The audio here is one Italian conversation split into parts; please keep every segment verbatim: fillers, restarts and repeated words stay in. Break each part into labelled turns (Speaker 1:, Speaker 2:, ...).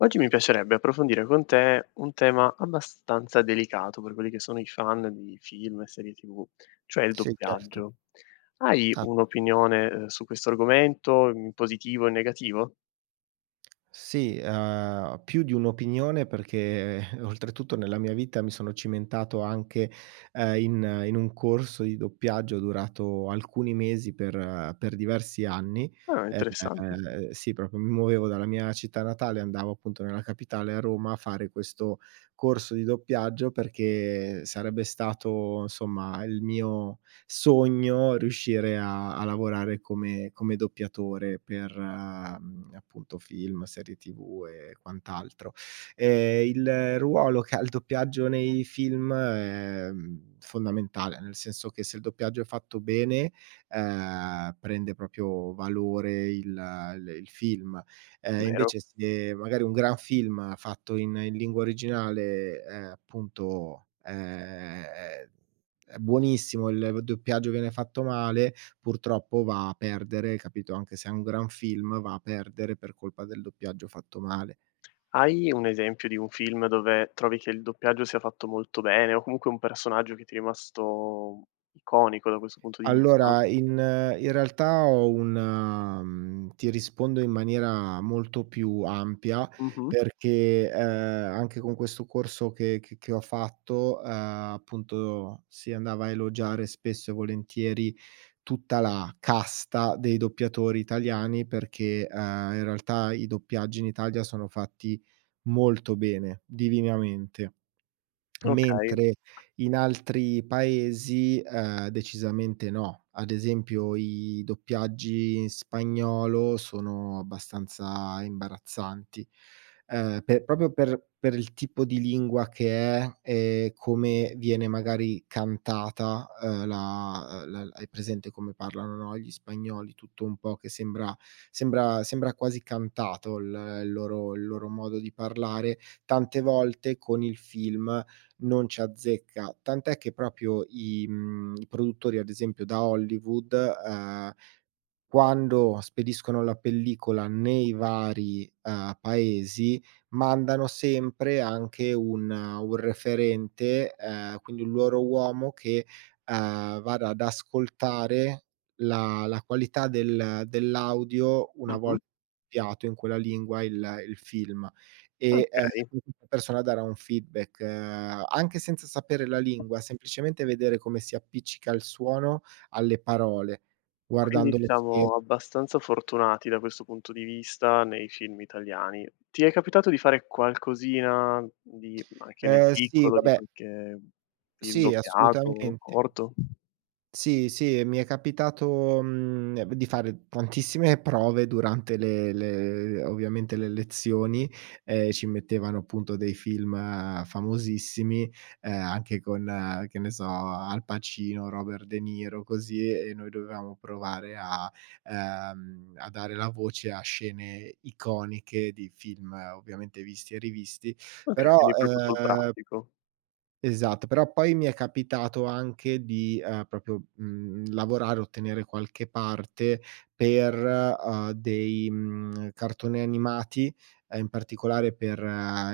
Speaker 1: Oggi mi piacerebbe approfondire con te un tema abbastanza delicato per quelli che sono i fan di film e serie tv, cioè il
Speaker 2: Sì, certo.
Speaker 1: doppiaggio. Hai
Speaker 2: Ah.
Speaker 1: un'opinione, uhm, su questo argomento, in positivo o in negativo?
Speaker 2: Sì, uhm, più di un'opinione perché oltretutto nella mia vita mi sono cimentato anche, ehm, in in un corso di doppiaggio durato alcuni mesi per per diversi anni,
Speaker 1: Ah, interessante.
Speaker 2: ehm, sì, propio mi muovevo dalla mia città natale, andavo appunto nella capitale, a Roma, a fare questo corso di doppiaggio, perché sarebbe stato somma il mio sogno riuscire a a lavorare come come doppiatore per, mhmm, appunto, film, serie tv e quant'altro. Ehm, il ruolo che ha il doppiaggio nei film è, mhmm, fondamentale, nel senso che se il doppiaggio è fatto bene, ehm, prende propio valore il l il film. Ehm,
Speaker 1: Vero.
Speaker 2: invece se magari un gran film, fatto in in lingua originale è appunto ehm, è buonissimo, il doppiaggio, viene fatto male, purtroppo va a perdere, capito, anche se è un gran film, va a perdere per colpa del doppiaggio fatto male.
Speaker 1: Hai un esempio di un film dove trovi che il doppiaggio sia fatto molto bene o comunque un personaggio che ti è rimasto iconico da questo punto di vista?
Speaker 2: Allora. in in realtà ho una, mhmm ti rispondo in maniera molto più ampia
Speaker 1: Mh-mh.
Speaker 2: perché, ehm, anche con questo corso che che che ho fatto, ehm, appunto si andava a elogiare spesso e volentieri tutta la casta dei doppiatori italiani, perché, ehm, in realtà i doppiaggi in Italia sono fatti molto bene, divinamente.
Speaker 1: Okay.
Speaker 2: Mentre in altri paesi, ehm, decisamente no. Ad esempio i doppiaggi in spagnolo sono abbastanza imbarazzanti. Ehm, pe propio per per il tipo di lingua che è, e come viene magari cantata, ehm, la uhm, l hai presente come parlano no, gli spagnoli, tutto un po' che sembra sembra sembra quasi cantato l il loro il loro modo di parlare. Tante volte con il film non ci azzecca, tant'è che propio i, mhmm, i produttori, ad esempio da Hollywood, uhm, quando spediscono la pellicola nei vari, uhm, paesi mandano sempre anche un un referente, ehm, quindi un loro uomo che, uhm, vada ad ascoltare la la qualità del dell'audio una vol
Speaker 1: Mh-mh.
Speaker 2: piato in quella lingua il il film. E, ehm,
Speaker 1: Okay.
Speaker 2: [unintelligible] persona darà un feedback, ehm, anche senza sapere la lingua, semplicemente vedere come si appiccica il suono alle parole,
Speaker 1: Quindi
Speaker 2: guardando lo scher
Speaker 1: siamo abbastanza fortunati da questo punto di vista nei film italiani. Ti è capitato di fare qualcosina di anche nel
Speaker 2: Eh sì,
Speaker 1: piccolo, di
Speaker 2: vabbè
Speaker 1: qualche film
Speaker 2: Sì
Speaker 1: doppiato,
Speaker 2: assolutamente.
Speaker 1: corto?
Speaker 2: Sì, sì, mi è capitato, mhmm, ne di fare tantissime prove durante le le ovviamente, le lezioni. Ehm, ci mettevano appunto dei film famosissimi, uhm, anche con, che ne so, Al Pacino, Robert De Niro, così e noi dovevamo provare a, ehm, a dare la voce a scene iconiche di film, ovviamente visti e rivisti
Speaker 1: Okay,
Speaker 2: però,
Speaker 1: quindi propio sul
Speaker 2: ehm
Speaker 1: pratico.
Speaker 2: Esatto, però poi mi è capitato anche di, ehm, propio, mhmm, lavorare, ottenere qualche parte per, uhm, dei mhmm, cartoni animati, ehm, in particolare per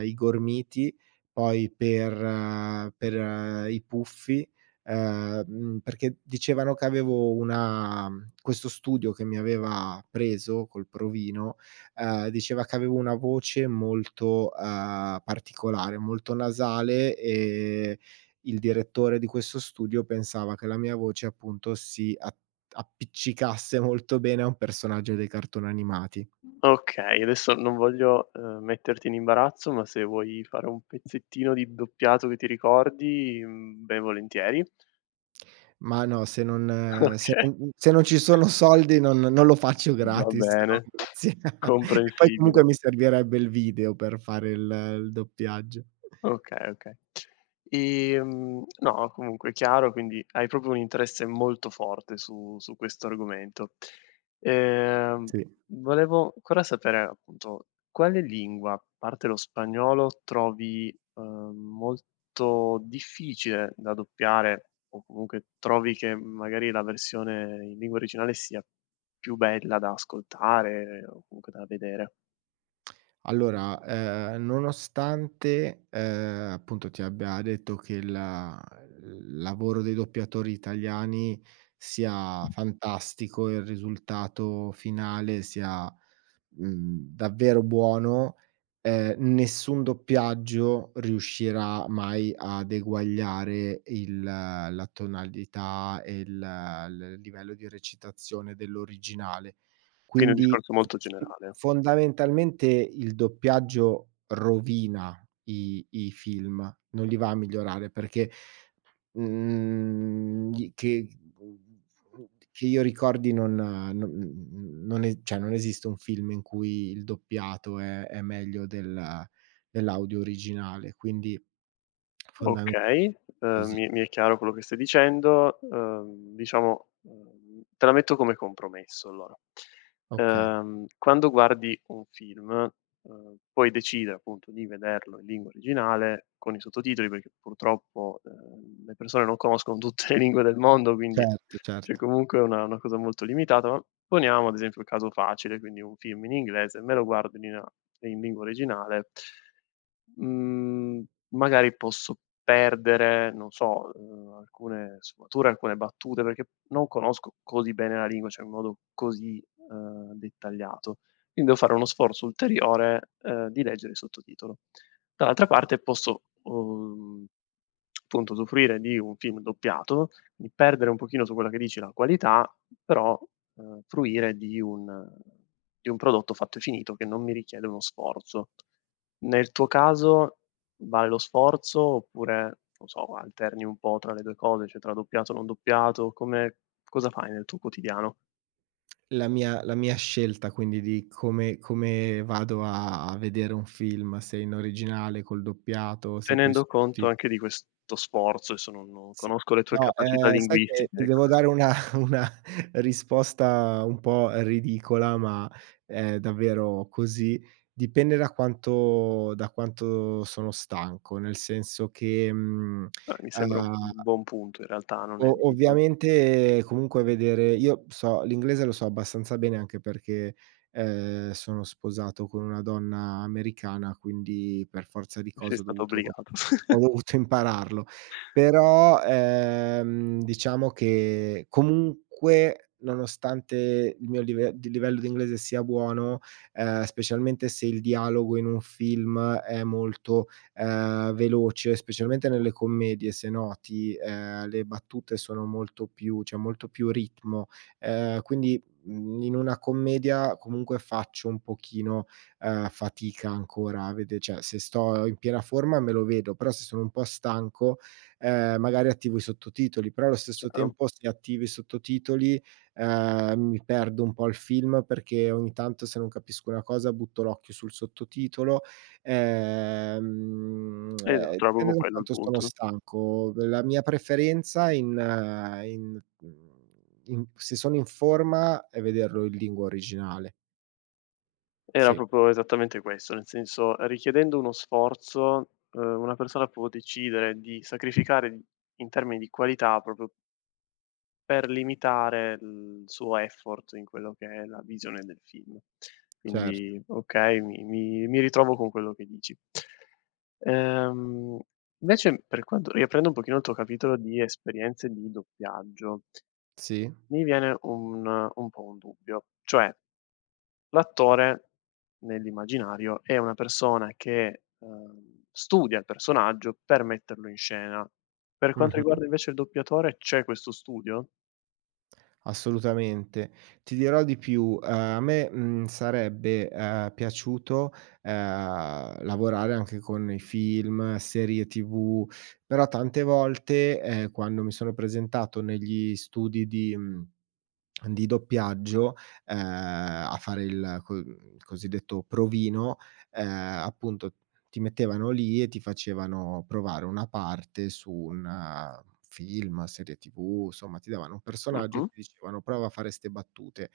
Speaker 2: i Gormiti, poi per per i Puffi ehm, mhmm, perché dicevano che avevo una mhmm, questo studio che mi aveva preso col provino, ehm, diceva che avevo una voce molto, ehm, particolare, molto nasale e il direttore di questo studio pensava che la mia voce appunto si a appiccicasse molto bene a un personaggio dei cartoni animati.
Speaker 1: Okay, adesso non voglio, ehm, metterti in imbarazzo, ma se vuoi fare un pezzettino di doppiato che ti ricordi, mhmm, ben volentieri.
Speaker 2: Ma no, se non se
Speaker 1: Okay.
Speaker 2: non se non ci sono soldi non non lo faccio
Speaker 1: Va
Speaker 2: gratis. No
Speaker 1: bene.
Speaker 2: grazie. E poi
Speaker 1: Comprensibile.
Speaker 2: comunque mi servirebbe il video per fare il il doppiaggio.
Speaker 1: Okay, okay. Ehm no, comunque è chiaro, quindi hai propio un interesse molto forte su su questo argomento. Ehm,
Speaker 2: Sì.
Speaker 1: volevo cora sapere, appunto, quale lingua, parte lo spagnolo, trovi, uhm, molto difficile da doppiare o comunque trovi che magari la versione in lingua originale sia più bella da ascoltare o comunque da vedere?
Speaker 2: Allora, ehm, nonostante, uhm, appunto, ti abbia detto che il l lavoro dei doppiatori italiani sia fantastico, il risultato finale sia, mhmm, davvero buono, ehm, nessun doppiaggio riuscirà mai ad eguagliare il la tonalità, e il l livello di recitazione dell'originale.
Speaker 1: Quindi, un
Speaker 2: Quindi,
Speaker 1: discorso
Speaker 2: f
Speaker 1: molto
Speaker 2: f
Speaker 1: generale.
Speaker 2: fondamentalmente, il doppiaggio rovina i i film, non li va a migliorare perché, mhmm, gli che che io ricordi non no mhmm, non e ceh, non esiste un film in cui il doppiato è è meglio del dell'audio originale, quindi, fondame
Speaker 1: Okay, uhm,
Speaker 2: così.
Speaker 1: mi mi è chiaro quello che stai dicendo. Uhm, diciamo, uhm, te la metto come compromesso, allora.
Speaker 2: Okay.
Speaker 1: Uhm, quando guardi un film, uhm, puoi decide, appunto, di vederlo in lingua originale, con i sottotitoli, perché, purtroppo, uhm, le persone non conoscono tutte le lingue del mondo,
Speaker 2: Cet
Speaker 1: quindi, ceh
Speaker 2: certo.
Speaker 1: comunque una una cosa molto limitata. Ma, poniamo, ad esempio, un caso facile, quindi, un film in inglese, me lo guardo in nina in lingua originale mhmm, magari, posso perdere, non so, uhm, alcune sfumature, alcune battute, perché non conosco così bene la lingua, cioè in modo così, uhm, dettagliato. Quin devo fare uno sforzo ulteriore, uhm, di leggere il sottotitolo. Dall'altra parte, posso, uhm, punto, usufruire di un film doppiato, di perdere un pochino su quella che dici la qualità, però, uhm, fruire di un di un prodotto fatto e finito, che non mi richiede uno sforzo. Nel tuo caso vale lo sforzo, oppure, non so, alterni un po' tra le due cose, cioè tra doppiato o non doppiato, come cosa fai nel tuo quotidiano?
Speaker 2: La mia la mia scelta, quindi, di come come vado a a vedere un film, se in originale, col doppiato, se coi
Speaker 1: Tenendo conto
Speaker 2: sottotit
Speaker 1: anche di questo sforzo, esso, non non
Speaker 2: Sì.
Speaker 1: conosco le tue
Speaker 2: No,
Speaker 1: capacità
Speaker 2: ehm, sai che
Speaker 1: linguistiche,
Speaker 2: ti
Speaker 1: ecco.
Speaker 2: devo dare una una risposta un po' ridicola, ma, è davvero così. Dipende da quanto da quanto sono stanco, nel senso che, mhmm,
Speaker 1: Eh, mi sembra un
Speaker 2: uhm
Speaker 1: buon punto, in realtà, non è
Speaker 2: O
Speaker 1: ridicolo.
Speaker 2: ovviamente, comunque, vedere io b so l'inglese lo so abbastanza bene, anche perché, uhm, sono sposato con una donna americana, quindi, per forza di
Speaker 1: Sei
Speaker 2: cose ho
Speaker 1: stato
Speaker 2: dovuto
Speaker 1: obbligato.
Speaker 2: ho dovuto impararlo. Però, ehm, diciamo, che, comunque, nonostante il mio live di livello di inglese sia buono, uhm, specialmente se il dialogo in un film è molto, uhm, veloce, specialmente nelle commedie, se noti, uhm, le battute sono molto più c'è molto più ritmo, uhm, quindi, mhmm, in una commedia, comunque, faccio un pochino, uhm, fatica ancora vede ceh, se sto in piena forma, me lo vedo, però se sono un po' stanco, uhm, magari attivo i sottotitoli, però allo stesso
Speaker 1: [unintelligible]
Speaker 2: tempo se attivi i sottotitoli, uhm, mi perdo un po' il film, perché ogni tanto se non capisco una cosa, butto l'occhio sul sottotitolo, ehm, uhm,
Speaker 1: Esatto, era
Speaker 2: pende
Speaker 1: bobo
Speaker 2: da
Speaker 1: quello il
Speaker 2: quanto stono
Speaker 1: punto.
Speaker 2: stanco. V la mia preferenza in in mhmm, in se sono in forma, è vederlo in lingua originale.
Speaker 1: Era
Speaker 2: Sì.
Speaker 1: propo esattamente questo, nel senso, richiedendo uno sforzo, uhm, una persona può decidere di sacrificare di in termini di qualità propo per limitare, l suo effort in quello che è la visione del film.
Speaker 2: Cert
Speaker 1: Quindi, okay, mi mi mi ritrovo con quello che dici. Uhm, vecem, per quanto riaprendo un pochino il tuo capitolo di esperienze di doppiaggio
Speaker 2: Sì.
Speaker 1: mi viene un un po' un dubbio. Cioè, l'attore, nell'immaginario, è una persona che, uhm, studia il personaggio, per metterlo in scena. Per quanto
Speaker 2: Mh-mh.
Speaker 1: riguarda, invece, il doppiatore, c'è questo studio?
Speaker 2: Assolutamente. Ti dirò di più: a me, mhmm, sarebbe, ehm, piaciuto, ehm, lavorare anche con i film, serie TV, però tante volte, ehm, quando mi sono presentato negli studi di mhmm, di doppiaggio, ehm, a fare il co mhmm, l cosiddetto provino, ehm, appunto ti mettevano lì e ti facevano provare una parte su un film, serie TV, somma, ti davano un personaggio e
Speaker 1: Mh-mh.
Speaker 2: ti dicevano: "Prova a fare ste battute."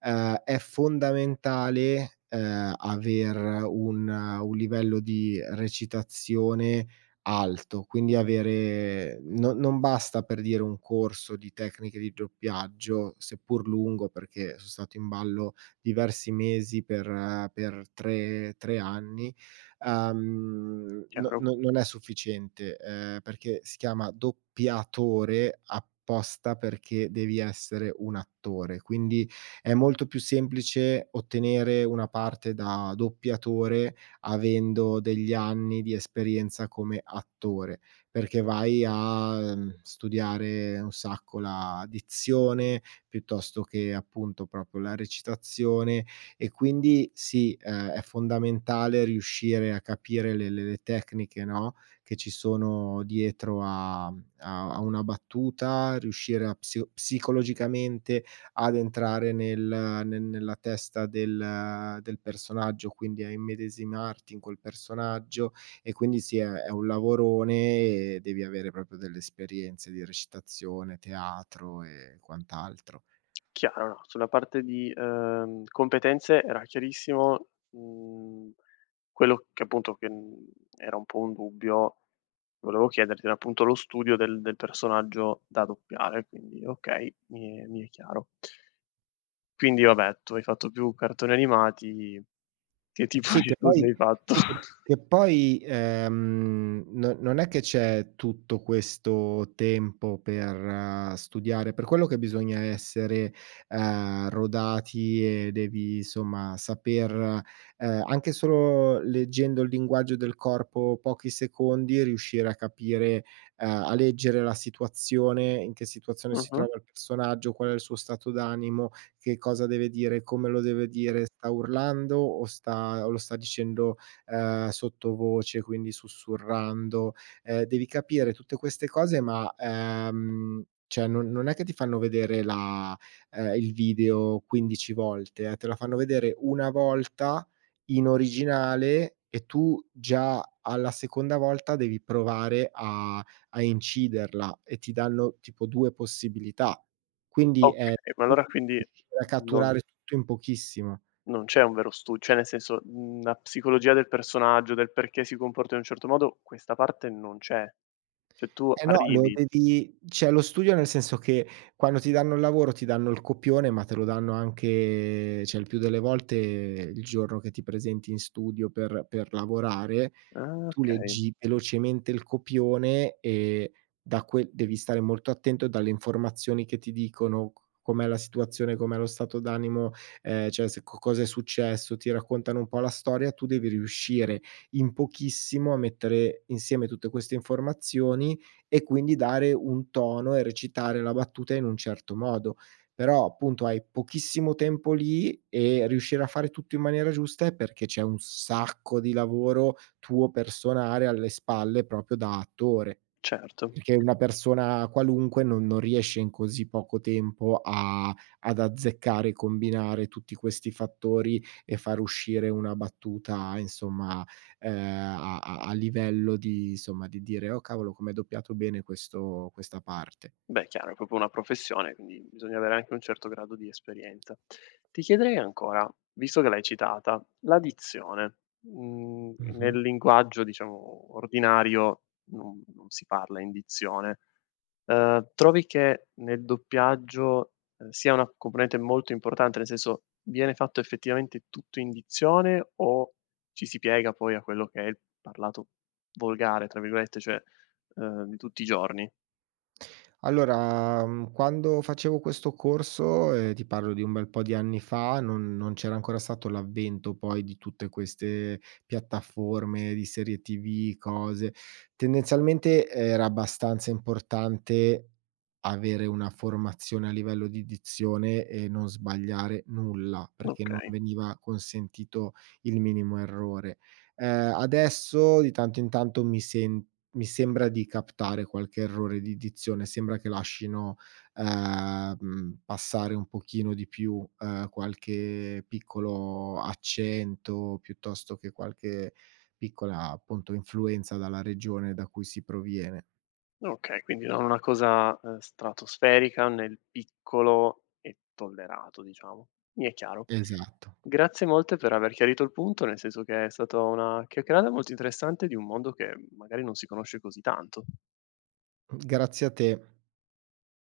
Speaker 2: Ehm, è fondamentale, ehm, aver un un livello di recitazione alto, quindi avere no non basta, per dire, un corso di tecniche di doppiaggio, seppur lungo, perché son stato in ballo diversi mesi per per tre tre anni; uhm, n n
Speaker 1: Chiaro.
Speaker 2: non è sufficiente, ehm, perché si chiama doppiatore apposta perché devi essere un attore. Quindi è molto più semplice ottenere una parte da doppiatore avendo degli anni di esperienza come attore, perché vai a, mhmm, studiare un sacco la dizione piuttosto che, appunto, propo la recitazione e quindi sì, è è fondamentale riuscire a capire le le le tecniche no, che ci sono dietro a mhmm, a a una battuta, riuscire a psio psicologicamente ad entrare nel ne nella testa del del personaggio, quindi a immedesimarti in quel personaggio e quindi sì, è è un lavorone e devi avere propio delle esperienze di recitazione, teatro e quant'altro.
Speaker 1: Chiaro, no, sulla parte di, ehm, competenze era chiarissimo, mhmm, quello che appunto che, mhmm, era un po' un dubbio volevo chiederti, era appunto lo studio del del personaggio da doppiare, quindi okay, mi è mi è chiaro. Quindi vabbè tu hai fatto più cartoni animati, che tipo
Speaker 2: Sì,
Speaker 1: di
Speaker 2: che
Speaker 1: studi
Speaker 2: poi
Speaker 1: hai fatto?
Speaker 2: sì che che poi, ehm, no non è che c'è tutto questo tempo per studiare, è per quello che bisogna essere, ehm, rodati e devi, insomma, saper, ehm, anche solo leggendo il linguaggio del corpo pochi secondi, riuscire a capire, ehm a leggere la situazione, in che situazione si
Speaker 1: Mh-mh.
Speaker 2: trova il personaggio, qual è il suo stato d'animo, che cosa deve dire, come lo deve dire, sta urlando o sta o lo sta dicendo, ehm, sottovoce, quindi sussurrando. Ehm, devi capire tutte queste cose ma, ehm ceh non non è che ti fanno vedere la ehm, il video quindici volte, eh, te la fanno vedere una volta in originale e tu già alla seconda volta devi provare a a inciderla e ti danno tipo due possibilità. Quindi è
Speaker 1: Okay, ma allora
Speaker 2: [unintelligible]
Speaker 1: quindi
Speaker 2: re a
Speaker 1: non
Speaker 2: catturare tutto in pochissimo.
Speaker 1: non c'è un vero stu ceh nel senso, mhmm, la psicologia del personaggio, del perché si comporta in un certo modo, questa parte non c'è. ceh tu
Speaker 2: Eh no, lo
Speaker 1: arrivi
Speaker 2: devi ceh lo studio nel senso che quando ti danno il lavoro, ti danno il copione, ma te lo danno anche ceh il più delle volte il giorno che ti presenti in studio per per lavorare;
Speaker 1: Ah,
Speaker 2: tu
Speaker 1: okay.
Speaker 2: leggi velocemente il copione e da que devi stare molto attento dalle informazioni che ti dicono c com'è la situazione, com'è lo stato d'animo, ehm, ceh se co cosa è successo, ti raccontano un po' la storia, tu devi riuscire in pochissimo a mettere insieme tutte queste informazioni e quindi dare un tono e recitare la battuta in un certo modo. Però appunto hai pochissimo tempo lì e riuscire a fare tutto in maniera giusta è perché c'è un sacco di lavoro tuo, personale, alle spalle, propio da attore.
Speaker 1: Certo.
Speaker 2: Perché una persona qualunque non non riesce in così poco tempo a ad azzeccare, combinare tutti questi fattori e far uscire una battuta, insomma, ehm, a a a livello di insomma, di dire: "Oh cavolo, com'è doppiato bene questo questa parte."
Speaker 1: Beh chiaro, è propo una professione quindi bisogna avere anche un certo grado di esperienza. Ti chiederei ancora, visto che l'hai citata, la dizione. Mhmm,
Speaker 2: Mh-mh.
Speaker 1: nel linguaggio, diciamo, ordinario non non si parla in dizione. Uhm, trovi che nel doppiaggio, ehm, sia una componente molto importante, nel senso: viene fatto effettivamente tutto in dizione o ci si piega, poi, a quello che è il parlato volgare, tra virgolette, cioè, ehm, di tutti i giorni?
Speaker 2: Allora, mhmm, quando facevo questo corso e ti parlo di un bel po' di anni fa, non non c'era ancora stato l'avvento poi di tutte queste piattaforme di serie TV, cose. Tendenzialmente era abbastanza importante avere una formazione a livello di dizione e non sbagliare nulla perché non
Speaker 1: Okay.
Speaker 2: veniva consentito il minimo errore. Ehm, adesso, di tanto in tanto, mi sem mi sembra di captare qualche errore di dizione, sembra che lascino, ehm, passare un pochino di più, ehm, qualche piccolo accento, piuttosto che qualche piccola, appunto, influenza dalla regione da cui si proviene.
Speaker 1: Okay, quindi non una cosa, ehm, stratosferica nel piccolo è tollerato, diciamo. Mi è chiaro.
Speaker 2: Esatto.
Speaker 1: Grazie molte per aver chiarito il punto, nel senso che è stato una chiacchierada molto interessante di un mondo che magari non si conosce così tanto.
Speaker 2: Mhmm, grazie a te.